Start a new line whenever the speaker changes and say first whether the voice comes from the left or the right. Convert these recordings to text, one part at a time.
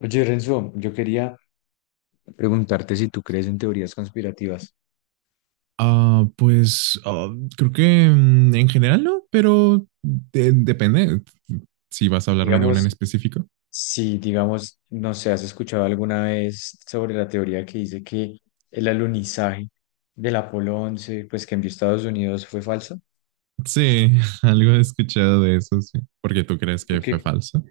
left: Oye, Renzo, yo quería preguntarte si tú crees en teorías conspirativas.
right: Ah, pues ah, creo que en general no, pero depende si vas a hablarme de una en
left: Digamos,
right: específico.
left: si, digamos, no sé, has escuchado alguna vez sobre la teoría que dice que el alunizaje del Apolo 11, pues que envió Estados Unidos fue falso.
right: Sí, algo he escuchado de eso, sí. Porque tú crees
left: ¿Y
right: que
left: tú
right: fue
left: qué?
right: falso.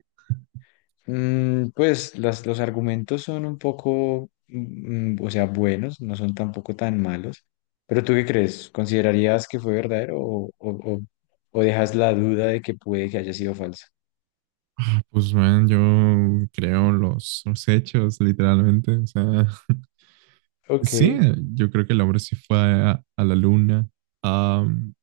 left: Pues los argumentos son un poco, o sea, buenos, no son tampoco tan malos. Pero ¿tú qué crees? ¿Considerarías que fue verdadero o o dejas la duda de que puede que haya sido falso?
right: Pues man, yo creo los hechos, literalmente. O sea,
left: Ok.
right: sí, yo creo que el hombre sí fue a la luna. Am,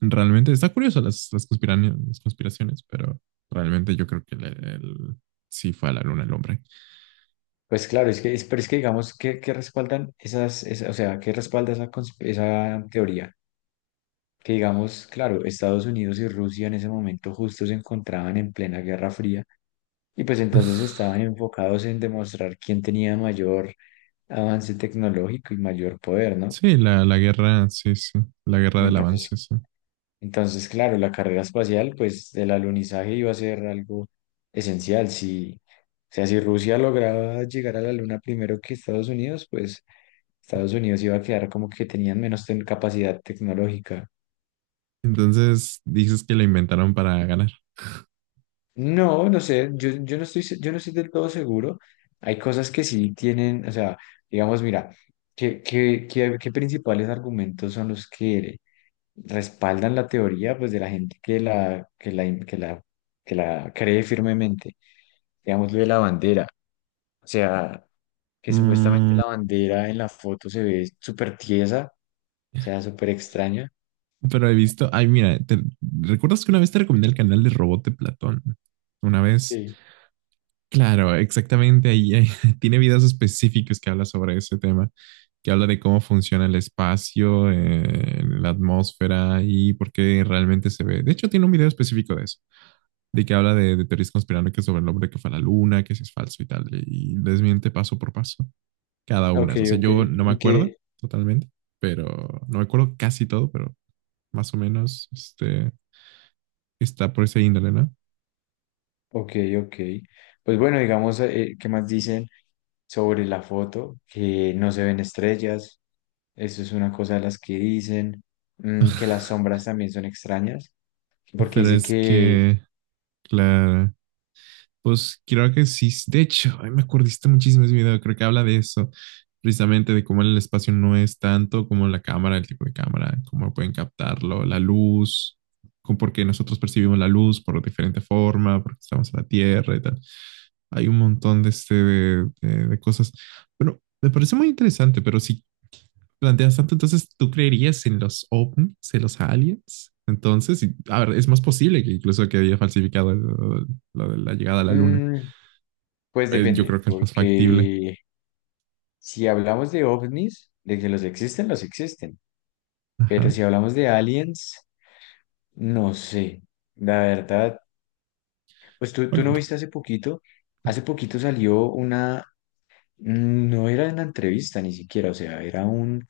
right: realmente está curioso las conspiraciones, pero realmente yo creo que sí fue a la luna el hombre.
left: Pues claro, pero es que digamos que respaldan o sea, que respalda esa, esa teoría. Que digamos, claro, Estados Unidos y Rusia en ese momento justo se encontraban en plena Guerra Fría y pues entonces estaban enfocados en demostrar quién tenía mayor avance tecnológico y mayor poder, ¿no?
right: Sí, la guerra, sí, sí, la guerra del avance,
left: Entonces,
right: sí.
left: entonces, claro, la carrera espacial, pues el alunizaje iba a ser algo esencial. Si, o sea, si Rusia lograba llegar a la Luna primero que Estados Unidos, pues Estados Unidos iba a quedar como que tenían capacidad tecnológica.
right: Entonces, dices que la inventaron para ganar.
left: No, no sé, yo no yo no estoy del todo seguro. Hay cosas que sí tienen, o sea, digamos, mira, ¿qué principales argumentos son los que respaldan la teoría, pues, de la gente que la cree firmemente? Digamos, lo de la bandera, o sea, que supuestamente
right: Mm,
left: la bandera en la foto se ve súper tiesa, o sea, súper extraña.
right: pero he visto, ay, mira, te, ¿recuerdas que una vez te recomendé el canal de Robot de Platón? Una vez,
left: Sí.
right: claro, exactamente ahí tiene videos específicos que habla sobre ese tema, que habla de cómo funciona el espacio, la atmósfera y por qué realmente se ve. De hecho, tiene un video específico de eso, de que habla de teorías conspiranoicas sobre el hombre que fue a la luna, que si es falso y tal, y desmiente paso por paso cada
left: Ok,
right: una. O sea,
left: ok.
right: yo no me
left: ¿Y
right: acuerdo
left: qué,
right: totalmente, pero no me acuerdo casi todo, pero más o menos, está por esa índole, ¿no?
left: ok, ok. Pues bueno, digamos, ¿qué más dicen sobre la foto? Que no se ven estrellas, eso es una cosa de las que dicen, que las sombras también son extrañas, porque
right: Pero
left: dice
right: es
left: que,
right: que, claro, pues creo que sí. De hecho, ay, me acordiste muchísimo de ese video, creo que habla de eso, precisamente de cómo el espacio no es tanto como la cámara, el tipo de cámara, cómo pueden captarlo, la luz, porque nosotros percibimos la luz por diferente forma, porque estamos en la Tierra y tal. Hay un montón de, de cosas. Bueno, me parece muy interesante, pero si planteas tanto, entonces tú creerías en los ovnis, en los aliens. Entonces, a ver, es más posible que incluso que haya falsificado lo, de la llegada a la luna.
left: mm, pues
right: Yo creo
left: depende,
right: que es más factible.
left: porque si hablamos de ovnis, de que los existen, pero
right: Ajá.
left: si hablamos de aliens, no sé, la verdad, pues tú
right: Bueno,
left: no viste hace poquito salió. No era una entrevista ni siquiera, o sea, era un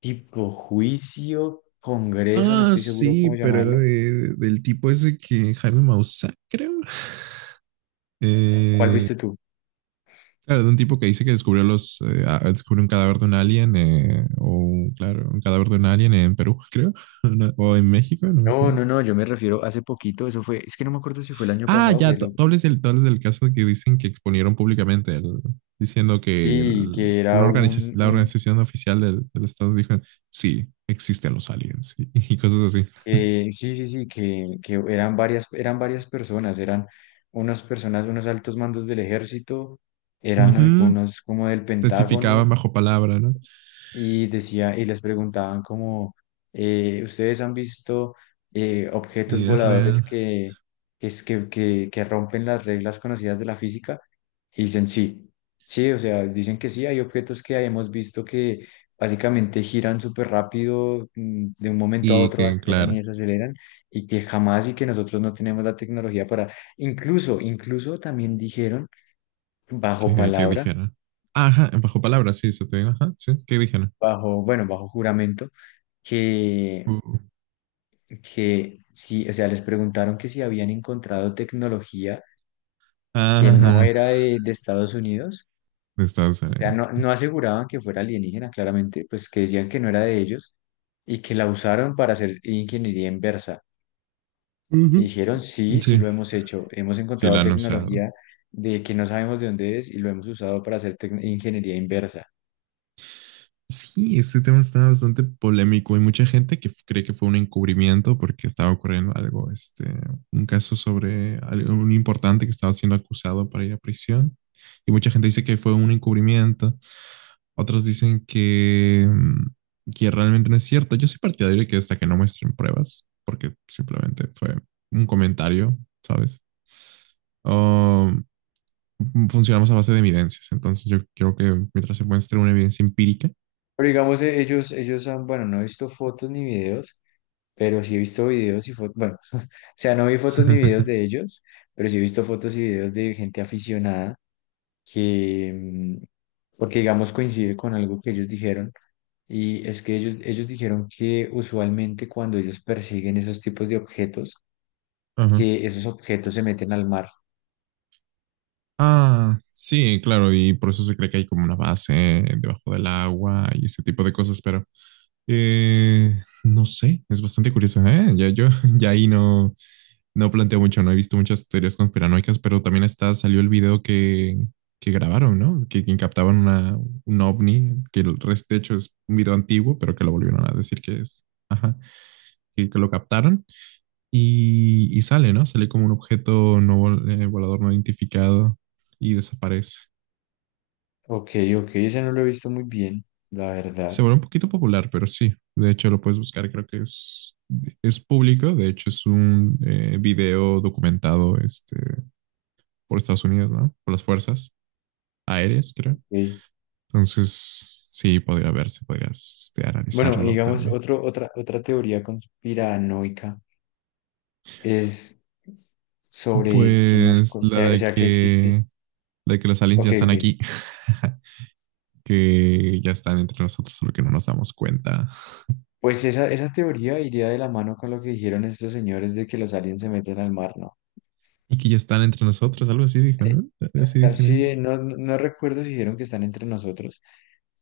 left: tipo juicio, congreso, no
right: ah,
left: estoy seguro
right: sí,
left: cómo
right: pero era
left: llamarlo.
right: del tipo ese que Jaime Maussan, creo.
left: ¿Cuál
right: Eh,
left: viste tú?
right: claro, de un tipo que dice que descubrió los, descubrió un cadáver de un alien, o claro, un cadáver de un alien en Perú, creo, o en México, no me
left: No,
right: acuerdo.
left: no, no, yo me refiero hace poquito, eso fue, es que no me acuerdo si fue el año
right: Ah,
left: pasado,
right: ya,
left: fue
right: tú
left: lo...
right: tú hablas del, tú hablas del caso que dicen que exponieron públicamente, diciendo que
left: Sí, que era
right: una organización, la
left: un
right: organización oficial del, del Estado dijo, sí, existen los aliens y, y cosas así.
left: que, sí, sí, sí, que eran varias personas, eran unas personas, unos altos mandos del ejército, eran
right: Ujú,
left: algunos como del
right: testificaban
left: Pentágono,
right: bajo palabra, ¿no?
left: y decía, y les preguntaban como, ¿ustedes han visto objetos
right: Sí, es
left: voladores
right: real.
left: que, es- que rompen las reglas conocidas de la física? Y dicen sí, sí, o sea, dicen que sí, hay objetos que hemos visto que básicamente giran súper rápido, de un momento a
right: Y
left: otro
right: que,
left: aceleran y
right: claro,
left: desaceleran, y que jamás y que nosotros no tenemos la tecnología para, incluso, incluso también dijeron, bajo
right: que
left: palabra,
right: dijeron. Ajá, bajo palabra, sí, se te digo, ajá, sí, ¿qué dijeron?
left: bajo, bueno, bajo juramento, que,
right: Uh,
left: que sí, o sea, les preguntaron que si habían encontrado tecnología que no
right: ajá,
left: era de Estados Unidos,
right: de Estados
left: o sea,
right: Unidos.
left: no, no aseguraban que fuera alienígena, claramente, pues que decían que no era de ellos y que la usaron para hacer ingeniería inversa. Y
right: Ujú.
left: dijeron, sí, sí
right: Sí,
left: lo hemos hecho, hemos
right: sí, lo
left: encontrado
right: han usado.
left: tecnología de que no sabemos de dónde es y lo hemos usado para hacer ingeniería inversa.
right: Sí, este tema está bastante polémico. Hay mucha gente que cree que fue un encubrimiento porque estaba ocurriendo algo, un caso sobre algo un importante que estaba siendo acusado para ir a prisión. Y mucha gente dice que fue un encubrimiento. Otros dicen que, que realmente no es cierto. Yo soy partidario de que hasta que no muestren pruebas, porque simplemente fue un comentario, ¿sabes? Oh, funcionamos a base de evidencias. Entonces yo creo que mientras se muestre una evidencia empírica.
left: Pero digamos, ellos han, bueno, no he visto fotos ni videos, pero sí he visto videos y fotos, bueno, o sea, no vi fotos ni videos de ellos, pero sí he visto fotos y videos de gente aficionada que, porque digamos coincide con algo que ellos dijeron, y es que ellos dijeron que usualmente cuando ellos persiguen esos tipos de objetos,
right: Ajá.
left: que esos objetos se meten al mar.
right: Ah, sí, claro, y por eso se cree que hay como una base debajo del agua y ese tipo de cosas, pero no sé, es bastante curioso, ¿eh? Ya yo, ya ahí no, no planteo mucho, no he visto muchas teorías conspiranoicas, pero también está, salió el video que grabaron, ¿no? Que captaban una, un ovni, que el resto, de hecho, es un video antiguo, pero que lo volvieron a decir que es, ajá, que lo captaron. Y sale, ¿no? Sale como un objeto volador no identificado y desaparece.
left: Ok, ok, ese no lo he visto muy bien, la
right: Se
left: verdad.
right: vuelve un poquito popular, pero sí. De hecho, lo puedes buscar, creo que es público. De hecho, es un video documentado por Estados Unidos, ¿no? Por las fuerzas aéreas, creo.
left: Ok.
right: Entonces, sí, podría verse, podrías
left: Bueno, y
right: analizarlo
left: digamos,
right: también.
left: otra teoría conspiranoica es sobre que
right: Pues la
left: o sea, que existe.
right: de que los aliens ya
left: Ok,
right: están
left: ok.
right: aquí, que ya están entre nosotros, solo que no nos damos cuenta.
left: Pues esa teoría iría de la mano con lo que dijeron estos señores de que los aliens se meten al mar, ¿no?
right: Y que ya están entre nosotros, algo así dijo, ¿no? Algo así
left: Exacta-
right: dijeron.
left: Sí, no, no no recuerdo si dijeron que están entre nosotros,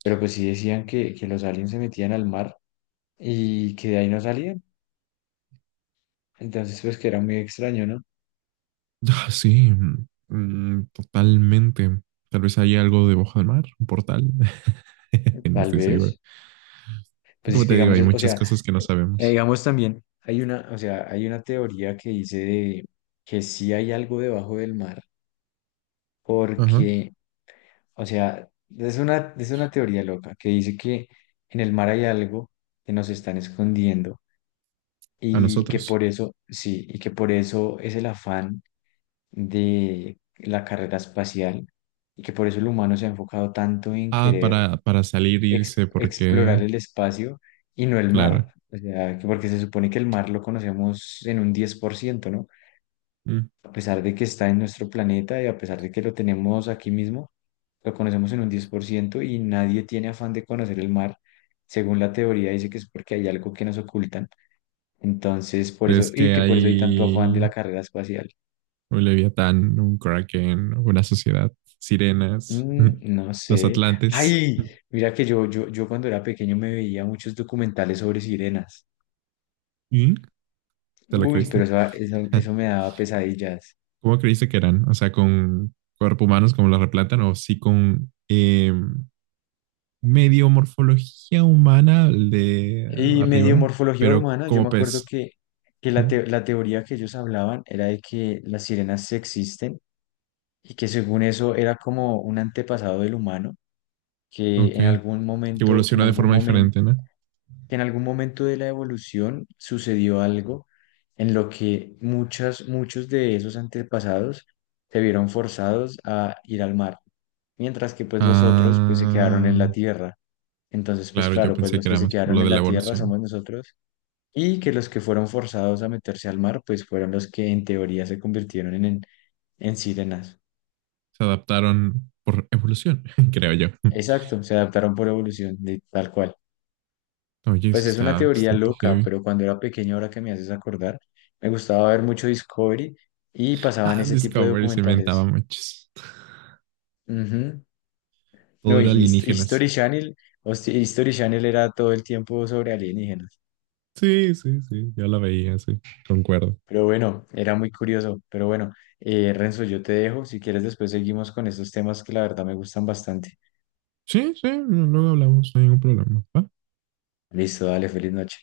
left: pero pues sí decían que los aliens se metían al mar y que de ahí no salían. Entonces, pues que era muy extraño, ¿no?
right: Ah, sí, mm, totalmente. Tal vez haya algo debajo del mar, un portal. No
left: Tal
right: estoy seguro.
left: vez. Pues
right: Como
left: es
right: te
left: que
right: digo,
left: digamos,
right: hay
left: o
right: muchas
left: sea,
right: cosas que no sabemos.
left: digamos también, hay o sea, hay una teoría que dice de que sí hay algo debajo del mar,
right: Ajá.
left: porque o sea, es una teoría loca que dice que en el mar hay algo que nos están escondiendo
right: A
left: y que
right: nosotros.
left: por eso, sí, y que por eso es el afán de la carrera espacial y que por eso el humano se ha enfocado tanto en
right: Ah,
left: querer
right: para salir, irse, porque,
left: explorar el espacio y no el mar.
right: claro.
left: O sea, que porque se supone que el mar lo conocemos en un 10%, ¿no?
right: Mm.
left: A pesar de que está en nuestro planeta y a pesar de que lo tenemos aquí mismo lo conocemos en un 10% y nadie tiene afán de conocer el mar. Según la teoría, dice que es porque hay algo que nos ocultan. Entonces, por eso,
right: ¿Crees
left: y
right: que
left: que por eso hay tanto afán de
right: hay
left: la carrera espacial.
right: un leviatán, un kraken, una sociedad, sirenas,
left: Mm, no
right: los
left: sé.
right: atlantes?
left: Ay, mira que yo cuando era pequeño me veía muchos documentales sobre sirenas.
right: Mm. ¿Te lo
left: Uy, pero
right: creíste?
left: eso me daba pesadillas.
right: ¿Cómo creíste que eran? O sea, con cuerpo humanos como los replatan o sí con medio morfología humana el de
left: Y medio
right: arriba,
left: morfología
right: pero
left: humana, yo
right: como
left: me acuerdo
right: pez,
left: que,
right: ¿no?
left: la teoría que ellos hablaban era de que las sirenas sí existen y que según eso era como un antepasado del humano,
right: Ok, que
left: que en
right: evolucionó de
left: algún
right: forma
left: momento,
right: diferente, ¿no?
left: que en algún momento de la evolución sucedió algo en lo que muchos de esos antepasados se vieron forzados a ir al mar, mientras que pues los otros pues se quedaron en
right: Ah,
left: la tierra. Entonces, pues
right: claro, yo
left: claro, pues
right: pensé
left: los
right: que
left: que
right: era
left: se
right: más por
left: quedaron
right: lo
left: en
right: de la
left: la tierra
right: evolución.
left: somos nosotros y que los que fueron forzados a meterse al mar pues fueron los que en teoría se convirtieron en sirenas.
right: Se adaptaron por evolución, creo yo.
left: Exacto, se adaptaron por evolución, tal cual.
right: Oye, eso
left: Pues es una
right: está
left: teoría
right: bastante
left: loca,
right: heavy.
left: pero cuando era pequeño, ahora que me haces acordar, me gustaba ver mucho Discovery y pasaban
right: Ah,
left: ese tipo de
right: Discovery se inventaba
left: documentales.
right: muchos.
left: Ujú.
right: Todo
left: No, y
right: era alienígenas.
left: History Channel, History Channel era todo el tiempo sobre alienígenas.
right: Sí, sí, sí, yo la veía, sí, concuerdo.
left: Pero bueno, era muy curioso. Pero bueno, Renzo, yo te dejo. Si quieres, después seguimos con estos temas que la verdad me gustan bastante.
right: Sí, sí, luego hablamos, no hay ningún problema. ¿Va?
left: Listo, dale, feliz noche.